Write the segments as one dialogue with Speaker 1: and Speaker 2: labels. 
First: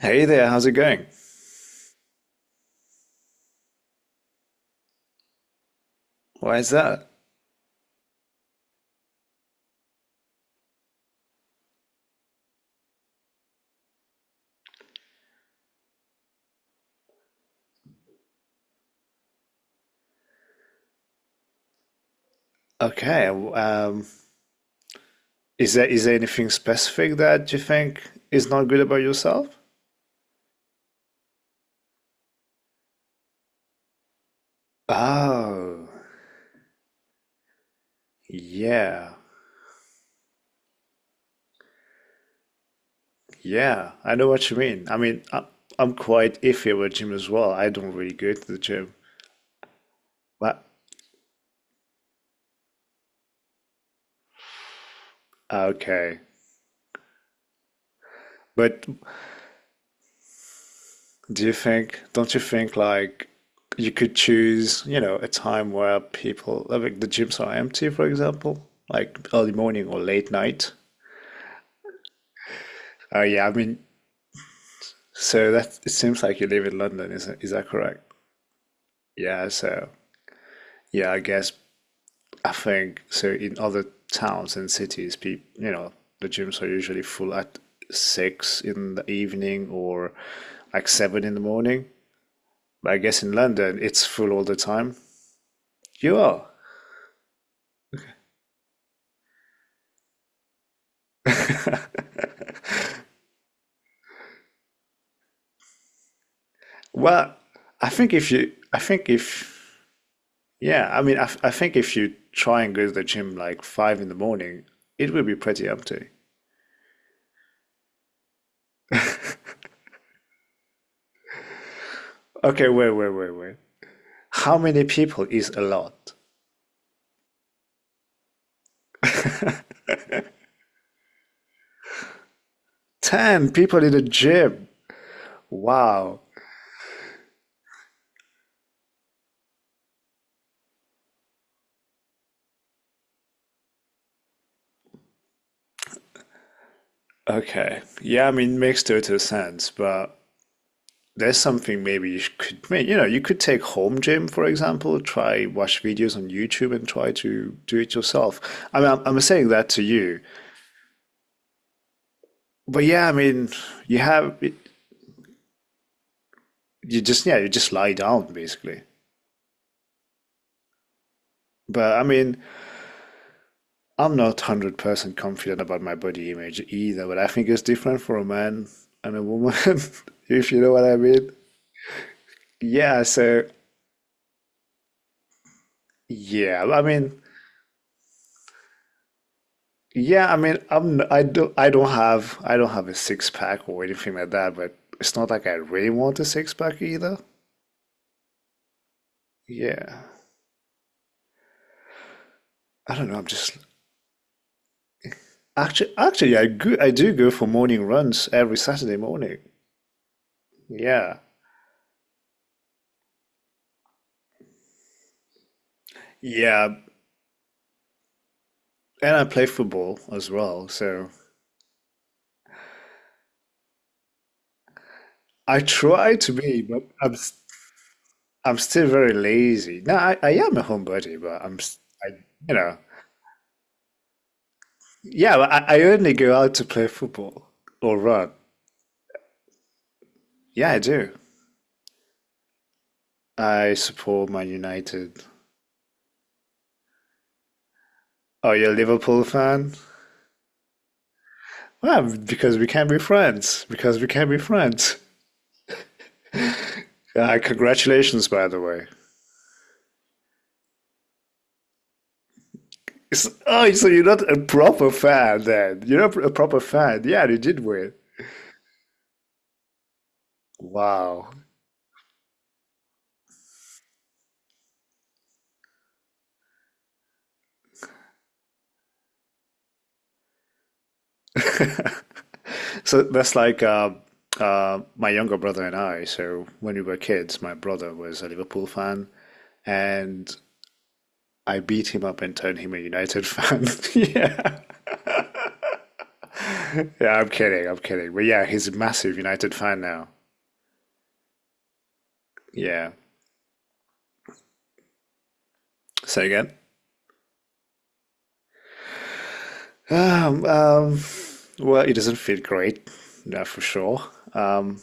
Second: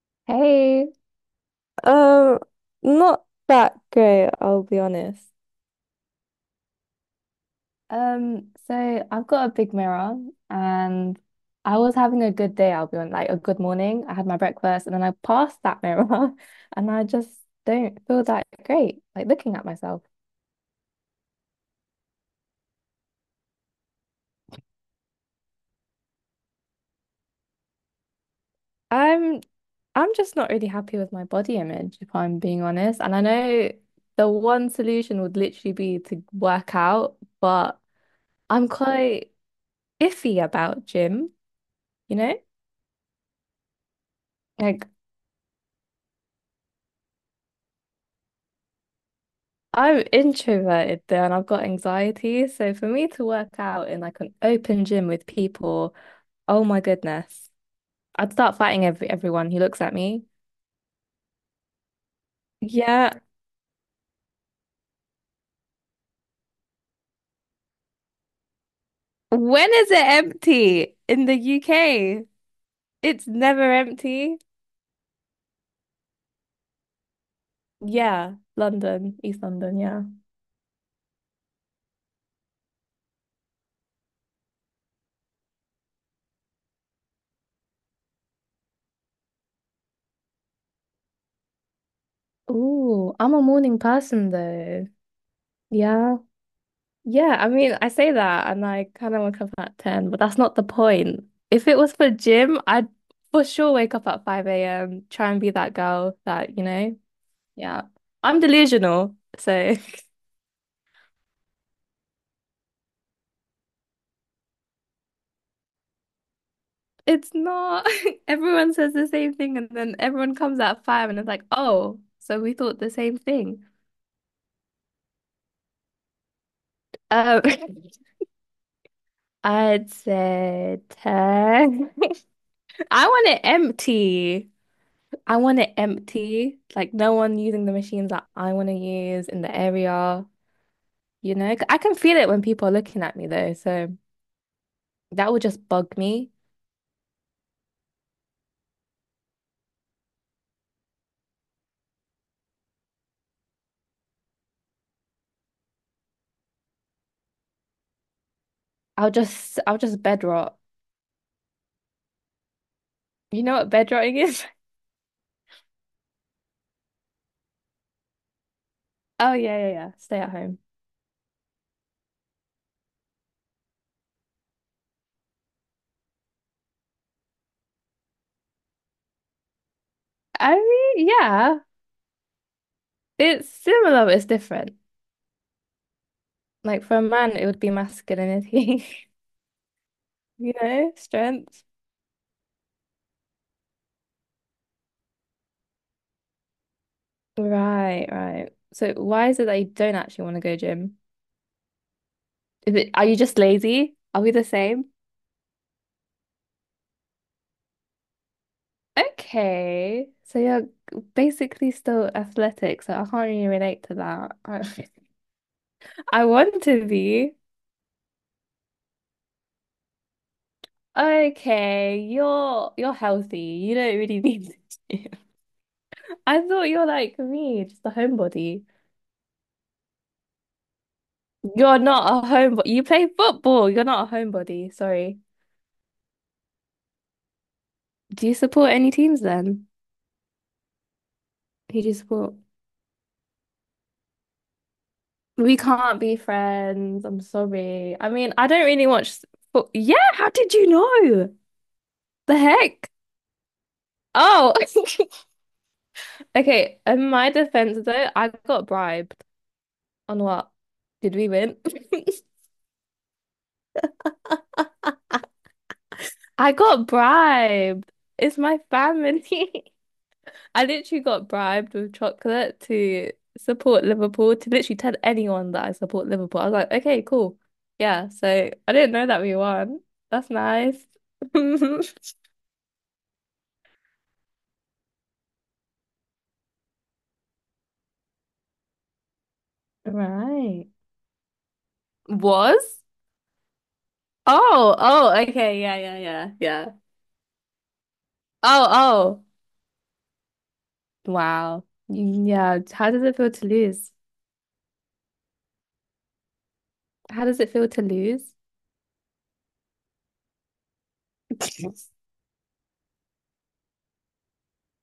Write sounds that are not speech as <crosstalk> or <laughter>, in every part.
Speaker 1: Hey there, how's it
Speaker 2: Hey,
Speaker 1: going?
Speaker 2: Um, not that great, I'll be honest.
Speaker 1: Why is that?
Speaker 2: So I've got a big mirror and I was having a good day, I'll be on like a good morning. I had my breakfast and then I passed that mirror <laughs> and I just don't feel that great, like looking at myself.
Speaker 1: Okay, is there anything specific that you think is not good about
Speaker 2: I'm
Speaker 1: yourself?
Speaker 2: I'm just not really happy with my body image, if I'm being honest. And I know the one solution would literally
Speaker 1: Oh,
Speaker 2: be to work out, but I'm
Speaker 1: yeah,
Speaker 2: quite iffy about gym, you know?
Speaker 1: yeah, I know what you mean.
Speaker 2: Like
Speaker 1: I'm quite iffy about gym as well. I don't really go to the gym.
Speaker 2: I'm
Speaker 1: But
Speaker 2: introverted though, and I've got anxiety. So for me to work out in like an open gym with people,
Speaker 1: okay,
Speaker 2: oh my goodness, I'd start fighting
Speaker 1: but
Speaker 2: everyone who looks at me.
Speaker 1: do you think, don't you think
Speaker 2: Yeah.
Speaker 1: like you could choose, you know, a time where people, like the gyms are empty, for example, like early
Speaker 2: When
Speaker 1: morning
Speaker 2: is it
Speaker 1: or late night?
Speaker 2: empty in the UK?
Speaker 1: Oh
Speaker 2: It's
Speaker 1: yeah, I
Speaker 2: never
Speaker 1: mean,
Speaker 2: empty.
Speaker 1: so that it seems like you live in London, is that correct?
Speaker 2: Yeah, London, East
Speaker 1: Yeah,
Speaker 2: London,
Speaker 1: so
Speaker 2: yeah.
Speaker 1: yeah, I guess I think so in other towns and cities, people, you know, the gyms are usually full at 6 in the evening or like 7 in the morning. But I
Speaker 2: Ooh,
Speaker 1: guess in
Speaker 2: I'm a
Speaker 1: London,
Speaker 2: morning
Speaker 1: it's
Speaker 2: person
Speaker 1: full all the
Speaker 2: though.
Speaker 1: time. You
Speaker 2: Yeah.
Speaker 1: are.
Speaker 2: Yeah, I mean, I say that and I kind of wake up at 10, but that's not the point. If it was for gym, I'd for sure wake up at 5 a.m., try and be that girl that, you know,
Speaker 1: Well,
Speaker 2: yeah.
Speaker 1: I think if
Speaker 2: I'm
Speaker 1: you, I think
Speaker 2: delusional, so
Speaker 1: if, yeah, I think if you try and go to the gym like 5 in the morning, it will be pretty empty.
Speaker 2: <laughs> it's not <laughs> everyone says the same thing and then everyone comes at 5 and it's like, "Oh, so we
Speaker 1: Okay,
Speaker 2: thought
Speaker 1: wait,
Speaker 2: the
Speaker 1: wait,
Speaker 2: same
Speaker 1: wait, wait.
Speaker 2: thing."
Speaker 1: How many people is a lot?
Speaker 2: Um, <laughs> I'd say 10. <laughs> I want it
Speaker 1: 10 people in the
Speaker 2: empty.
Speaker 1: gym.
Speaker 2: I want it
Speaker 1: Wow.
Speaker 2: empty, like no one using the machines that I want to use in the area, you know? 'Cause I can feel it when people are looking at me though, so that would just bug me.
Speaker 1: Okay. Yeah, I mean, makes total sense, but there's something maybe you could make. You know, you could take home gym, for example, try watch videos on YouTube and try to do it yourself. I mean,
Speaker 2: I'll
Speaker 1: I'm saying
Speaker 2: just
Speaker 1: that
Speaker 2: I'll
Speaker 1: to
Speaker 2: just
Speaker 1: you.
Speaker 2: bed rot.
Speaker 1: But yeah, I
Speaker 2: You
Speaker 1: mean,
Speaker 2: know what bed
Speaker 1: you
Speaker 2: rotting
Speaker 1: have,
Speaker 2: is? <laughs>
Speaker 1: you just, yeah, you just lie down basically.
Speaker 2: Oh yeah, yeah, yeah. Stay at home.
Speaker 1: But I mean, I'm not 100% confident about my body image either, but I think it's different for a man and a woman, <laughs> if
Speaker 2: I
Speaker 1: you know what I
Speaker 2: mean,
Speaker 1: mean.
Speaker 2: yeah,
Speaker 1: Yeah, so
Speaker 2: it's similar, but it's different.
Speaker 1: yeah, I
Speaker 2: Like for a
Speaker 1: mean,
Speaker 2: man, it would be masculinity,
Speaker 1: yeah, I
Speaker 2: <laughs>
Speaker 1: mean, I'm
Speaker 2: strength.
Speaker 1: I don't have a six pack or anything like that, but it's not like I really want a six pack either.
Speaker 2: Right, right. So why is it that you don't
Speaker 1: Yeah.
Speaker 2: actually want to go gym? Is it,
Speaker 1: I
Speaker 2: are
Speaker 1: don't know,
Speaker 2: you
Speaker 1: I'm
Speaker 2: just
Speaker 1: just
Speaker 2: lazy? Are we the same?
Speaker 1: actually I do go for morning runs every Saturday morning.
Speaker 2: Okay. So you're
Speaker 1: Yeah.
Speaker 2: basically still athletic, so I can't really relate to that. <laughs> I want
Speaker 1: Yeah,
Speaker 2: to be.
Speaker 1: and I play football as well, so
Speaker 2: Okay, you're healthy. You don't really <laughs> need to gym.
Speaker 1: I try
Speaker 2: <laughs>
Speaker 1: to
Speaker 2: I
Speaker 1: be,
Speaker 2: thought
Speaker 1: but
Speaker 2: you're like me, just a
Speaker 1: I'm
Speaker 2: homebody.
Speaker 1: still very lazy. No, I am a homebody, but I'm, s-
Speaker 2: You're
Speaker 1: I,
Speaker 2: not a
Speaker 1: you
Speaker 2: homebody.
Speaker 1: know,
Speaker 2: You play football. You're not a homebody. Sorry.
Speaker 1: yeah, but I only go out to play football or
Speaker 2: Do
Speaker 1: run.
Speaker 2: you support any teams then?
Speaker 1: Yeah, I do.
Speaker 2: Who do you support?
Speaker 1: I support Man United.
Speaker 2: We can't be friends. I'm sorry. I mean, I
Speaker 1: Oh, you
Speaker 2: don't
Speaker 1: are a
Speaker 2: really watch
Speaker 1: Liverpool
Speaker 2: football.
Speaker 1: fan?
Speaker 2: Yeah, how did you know?
Speaker 1: Well,
Speaker 2: The
Speaker 1: because we can
Speaker 2: heck?
Speaker 1: be friends. Because we can be
Speaker 2: Oh, <laughs>
Speaker 1: friends.
Speaker 2: okay, in my defense though,
Speaker 1: Congratulations,
Speaker 2: I
Speaker 1: by the
Speaker 2: got
Speaker 1: way.
Speaker 2: bribed. On what? Did we win?
Speaker 1: Oh, so you're not a proper fan then. You're not a
Speaker 2: <laughs> I
Speaker 1: proper
Speaker 2: got
Speaker 1: fan. Yeah, they did
Speaker 2: bribed.
Speaker 1: win.
Speaker 2: It's my family. <laughs> I literally
Speaker 1: Wow.
Speaker 2: got bribed with chocolate to support Liverpool, to literally tell anyone that I support Liverpool. I was like, okay, cool. Yeah, so I didn't know that we won. That's nice. <laughs>
Speaker 1: So that's like my younger brother and I. So when we were kids, my brother was a Liverpool fan, and
Speaker 2: Right.
Speaker 1: I beat him up and turned him a
Speaker 2: Was?
Speaker 1: United fan. <laughs> yeah,
Speaker 2: Oh, oh, okay. Yeah, yeah, yeah, yeah.
Speaker 1: yeah, I'm kidding, I'm kidding. But yeah,
Speaker 2: Oh,
Speaker 1: he's a massive
Speaker 2: oh.
Speaker 1: United fan now.
Speaker 2: Wow. Yeah.
Speaker 1: Yeah.
Speaker 2: How does it feel to lose?
Speaker 1: Say again.
Speaker 2: How does it feel to lose?
Speaker 1: Um, um,
Speaker 2: <laughs>
Speaker 1: well, it doesn't feel great, that's for sure. Um,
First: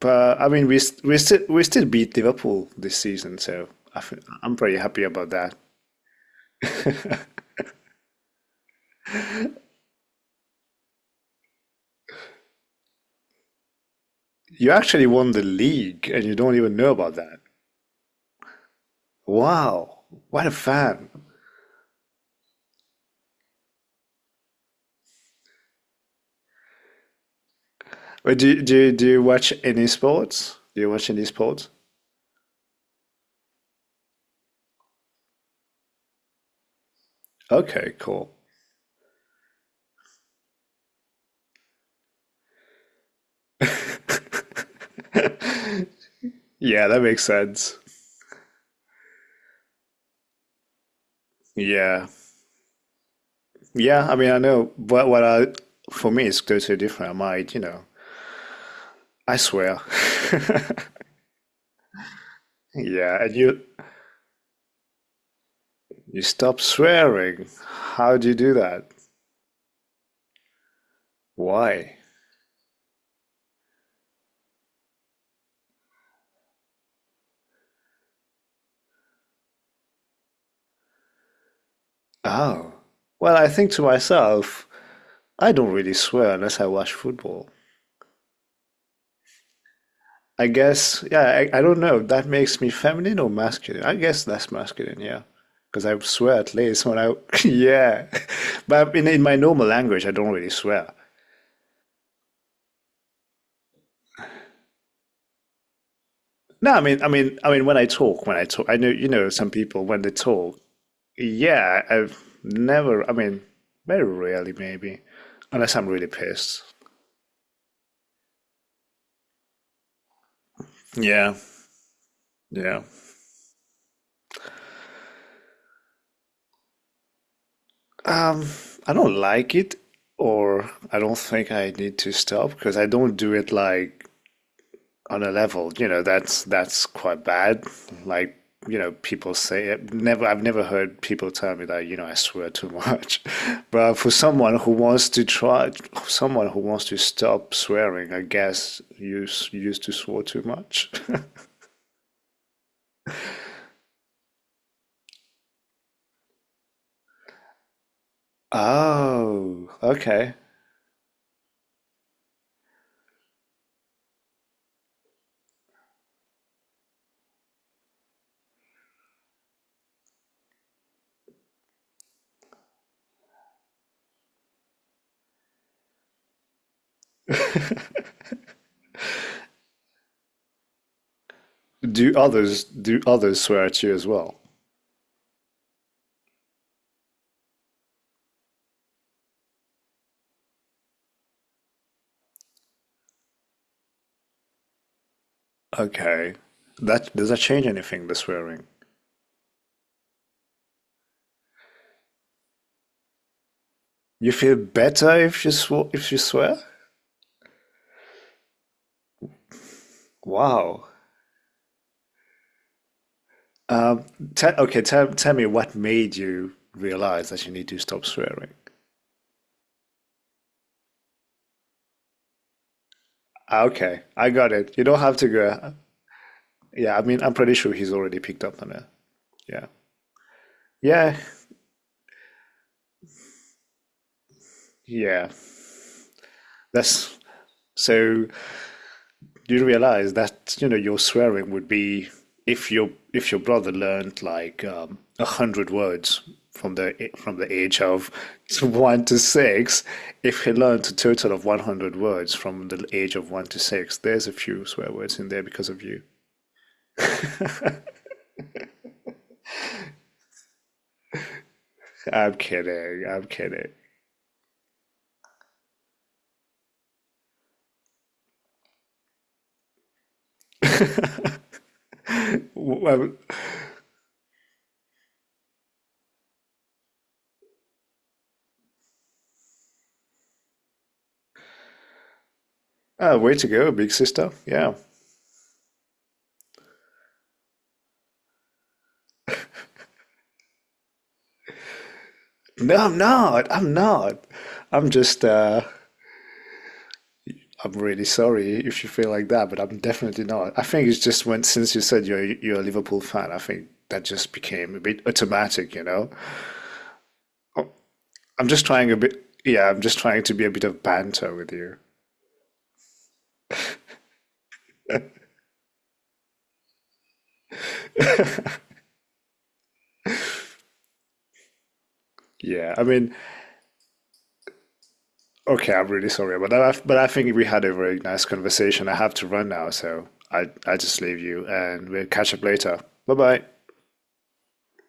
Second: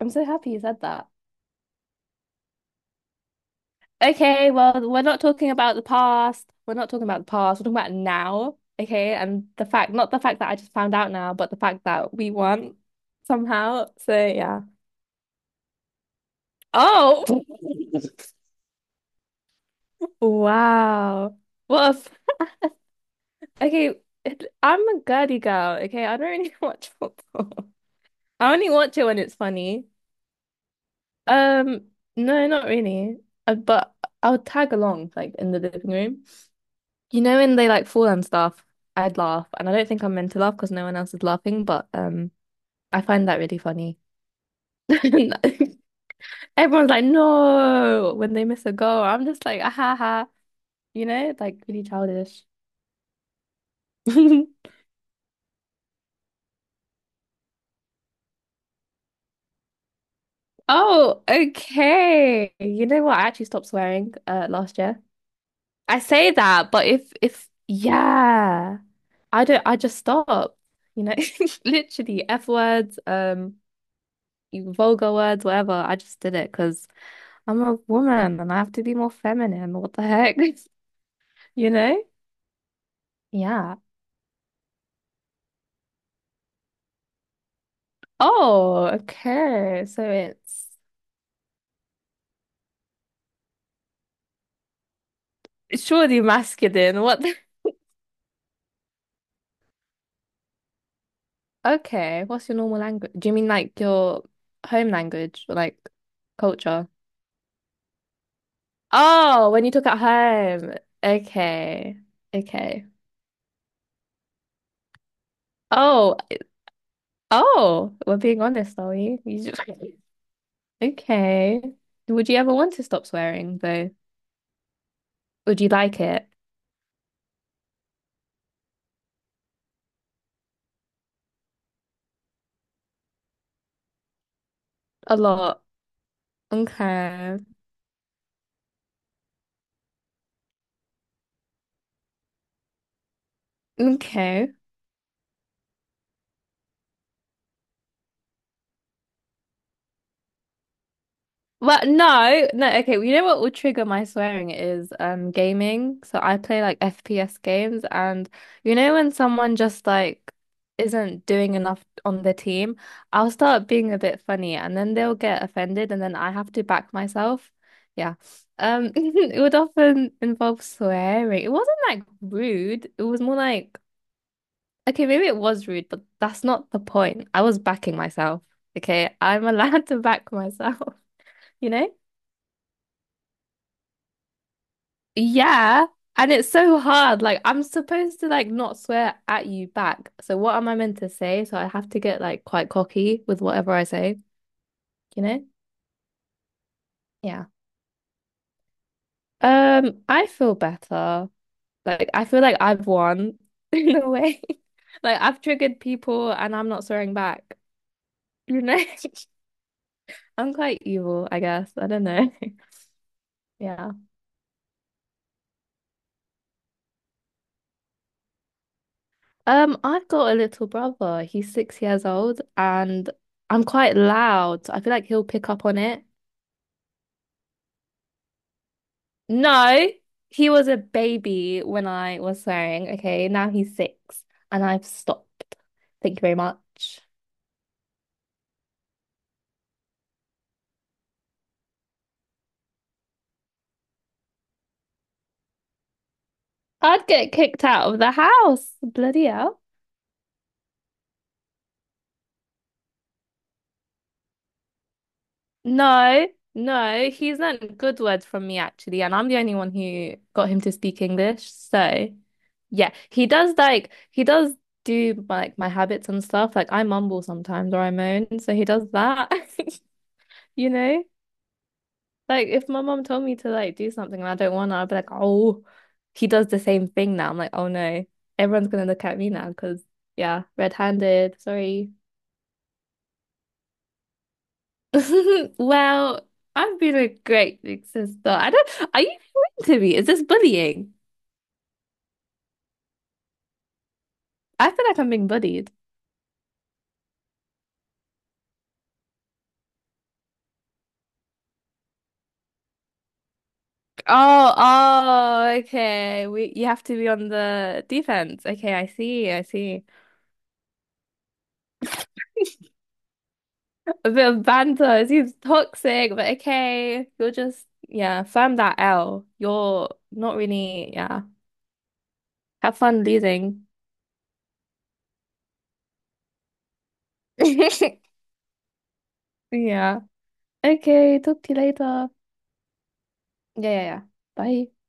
Speaker 2: I'm so
Speaker 1: but I
Speaker 2: happy you
Speaker 1: mean, we
Speaker 2: said
Speaker 1: st
Speaker 2: that.
Speaker 1: we still we still beat Liverpool this season, so I f
Speaker 2: Okay,
Speaker 1: I'm pretty
Speaker 2: well, we're
Speaker 1: happy
Speaker 2: not
Speaker 1: about
Speaker 2: talking
Speaker 1: that.
Speaker 2: about the past. We're not talking about the past. We're talking about now. Okay, and the fact, not the fact that I just found out now, but the fact that we won somehow. So yeah.
Speaker 1: You actually won the league, and you don't even know about
Speaker 2: Oh,
Speaker 1: that. Wow,
Speaker 2: <laughs>
Speaker 1: what a fan.
Speaker 2: wow. Well, okay, I'm a girly girl. Okay, I don't really <laughs> watch football.
Speaker 1: Wait,
Speaker 2: I
Speaker 1: do
Speaker 2: only
Speaker 1: do
Speaker 2: watch it
Speaker 1: do
Speaker 2: when
Speaker 1: you
Speaker 2: it's
Speaker 1: watch any
Speaker 2: funny.
Speaker 1: sports? Do you watch any sports?
Speaker 2: Um, no, not really. But I'll tag along, like in the living room. You know when they like
Speaker 1: Okay,
Speaker 2: fall and
Speaker 1: cool.
Speaker 2: stuff, I'd laugh, and I don't think I'm meant to laugh because no one else is laughing, but I find that really funny. <laughs>
Speaker 1: Yeah,
Speaker 2: Everyone's
Speaker 1: that
Speaker 2: like,
Speaker 1: makes sense.
Speaker 2: no, when they miss a goal, I'm just like, ah, ha, ha, you know, like really
Speaker 1: Yeah.
Speaker 2: childish.
Speaker 1: Yeah, I mean, I
Speaker 2: <laughs>
Speaker 1: know, but for me, it's totally different. I might, you know, I swear. <laughs>
Speaker 2: Oh, okay. You know what?
Speaker 1: Yeah,
Speaker 2: I
Speaker 1: and
Speaker 2: actually
Speaker 1: you,
Speaker 2: stopped swearing last year. I
Speaker 1: you
Speaker 2: say
Speaker 1: stop
Speaker 2: that, but
Speaker 1: swearing.
Speaker 2: if
Speaker 1: How do you do
Speaker 2: yeah,
Speaker 1: that?
Speaker 2: I don't. I just stopped. You know, <laughs>
Speaker 1: Why?
Speaker 2: literally F words, vulgar words, whatever. I just did it because. I'm a woman and I have to be more feminine. What the heck? <laughs> You know?
Speaker 1: Oh. Well, I think
Speaker 2: Yeah.
Speaker 1: to myself, I don't really swear unless I watch football.
Speaker 2: Oh, okay. So
Speaker 1: I
Speaker 2: it's
Speaker 1: guess, yeah, I don't know. That makes me feminine or masculine? I guess that's masculine, yeah.
Speaker 2: it's
Speaker 1: Because I
Speaker 2: surely
Speaker 1: swear at least
Speaker 2: masculine. <laughs> What the...
Speaker 1: <laughs> yeah. <laughs> But in my normal language, I don't really swear.
Speaker 2: Okay. What's your normal language? Do you mean like your home language or like
Speaker 1: No,
Speaker 2: culture?
Speaker 1: I mean, when I talk, I know, you know, some
Speaker 2: Oh, when you
Speaker 1: people
Speaker 2: talk at
Speaker 1: when they talk,
Speaker 2: home.
Speaker 1: yeah,
Speaker 2: Okay.
Speaker 1: I've
Speaker 2: Okay.
Speaker 1: never, I mean, very rarely maybe, unless I'm really
Speaker 2: Oh,
Speaker 1: pissed.
Speaker 2: oh, we're being honest, are we? You just... <laughs>
Speaker 1: Yeah,
Speaker 2: Okay. Would you ever want
Speaker 1: yeah.
Speaker 2: to stop swearing though? Would you like it?
Speaker 1: Um, I don't like it, or I don't think I need to stop because I don't do it like
Speaker 2: A
Speaker 1: on a
Speaker 2: lot.
Speaker 1: level, you know, that's quite
Speaker 2: Okay.
Speaker 1: bad. Like, you know, people say it. Never, I've never heard people tell me that, you know, I swear too much. <laughs> But for
Speaker 2: Okay.
Speaker 1: someone who wants to try, someone who wants to stop swearing, I guess you used to swear too much. <laughs>
Speaker 2: Well, no, no, okay. Well, you know what will trigger my swearing is gaming. So I play like FPS games and you know when someone
Speaker 1: Oh,
Speaker 2: just like
Speaker 1: okay.
Speaker 2: isn't doing enough on the team, I'll start being a bit funny and then they'll get offended and then I have to back myself. Yeah. <laughs> It would often involve swearing. It wasn't like rude. It was more like okay, maybe it was rude, but that's not the point. I was backing myself. Okay, I'm allowed <laughs> to back myself, you know?
Speaker 1: Do others swear at you as well?
Speaker 2: Yeah. And it's so hard. Like I'm supposed to like not swear at you back. So what am I meant to say? So I have to get like quite cocky with whatever I say, you know?
Speaker 1: Okay. That does that
Speaker 2: Yeah.
Speaker 1: change anything, the swearing?
Speaker 2: I feel better. Like I feel like I've won <laughs> in a
Speaker 1: You
Speaker 2: way. <laughs>
Speaker 1: feel better
Speaker 2: Like I've
Speaker 1: if you
Speaker 2: triggered
Speaker 1: sw if you
Speaker 2: people and
Speaker 1: swear?
Speaker 2: I'm not swearing back, you know? <laughs> I'm quite
Speaker 1: Wow.
Speaker 2: evil, I guess. I don't know. <laughs> Yeah.
Speaker 1: Um, te okay, tell me what made you realize that you need to stop swearing.
Speaker 2: I've got a little brother. He's 6 years old and I'm
Speaker 1: Ah,
Speaker 2: quite
Speaker 1: okay, I got
Speaker 2: loud.
Speaker 1: it.
Speaker 2: I
Speaker 1: You
Speaker 2: feel
Speaker 1: don't
Speaker 2: like
Speaker 1: have
Speaker 2: he'll
Speaker 1: to
Speaker 2: pick up
Speaker 1: go.
Speaker 2: on it.
Speaker 1: Yeah, I mean, I'm pretty sure he's already picked up on it. Yeah,
Speaker 2: No, he was a
Speaker 1: yeah,
Speaker 2: baby when I was swearing. Okay, now he's six and I've
Speaker 1: yeah.
Speaker 2: stopped. Thank you very much.
Speaker 1: That's so. You realize that, you know, your swearing would be if your brother learned like 100 words
Speaker 2: I'd get
Speaker 1: from the
Speaker 2: kicked
Speaker 1: age
Speaker 2: out of
Speaker 1: of
Speaker 2: the house.
Speaker 1: one to
Speaker 2: Bloody hell.
Speaker 1: six, if he learned a total of 100 words from the age of one to six, there's a few swear words in there because of you.
Speaker 2: No, no, he's learned good words from me actually, and I'm the only one who got him to speak English. So,
Speaker 1: I'm
Speaker 2: yeah,
Speaker 1: kidding. I'm kidding.
Speaker 2: he does do like my habits and stuff. Like I mumble sometimes or I moan, so he does that, <laughs> you know? Like if my mom
Speaker 1: Well,
Speaker 2: told me to like do something and I don't want to, I'd be like, oh, he does the same thing now. I'm like, oh no, everyone's gonna look at me now because yeah, red-handed. Sorry.
Speaker 1: way to go, big sister. Yeah.
Speaker 2: <laughs> Well, I've been a great big sister. I don't. Are you mean to me? Is this bullying?
Speaker 1: No, I'm not. I'm not.
Speaker 2: I feel
Speaker 1: I'm
Speaker 2: like I'm
Speaker 1: just
Speaker 2: being bullied.
Speaker 1: I'm really sorry if you feel like that, but I'm definitely not. I think it's just when since you said you're a Liverpool fan, I think that just
Speaker 2: Oh,
Speaker 1: became a bit
Speaker 2: oh,
Speaker 1: automatic, you know?
Speaker 2: okay. We you have to be on the defense.
Speaker 1: I'm just
Speaker 2: Okay, I
Speaker 1: trying a bit,
Speaker 2: see. I
Speaker 1: yeah, I'm
Speaker 2: see.
Speaker 1: just trying to be a bit of banter with you.
Speaker 2: <laughs> A bit of banter. It seems toxic, but okay. You're just, yeah, firm that L. You're not really, yeah.
Speaker 1: Yeah,
Speaker 2: Have
Speaker 1: I
Speaker 2: fun
Speaker 1: mean,
Speaker 2: losing.
Speaker 1: okay, I'm really sorry about that, but I think we had a very
Speaker 2: <laughs>
Speaker 1: nice conversation. I have to run now,
Speaker 2: Yeah.
Speaker 1: so I just
Speaker 2: Okay,
Speaker 1: leave
Speaker 2: talk
Speaker 1: you
Speaker 2: to you
Speaker 1: and we'll
Speaker 2: later.
Speaker 1: catch up later. Bye bye.
Speaker 2: Yeah, yeah, yeah. Bye.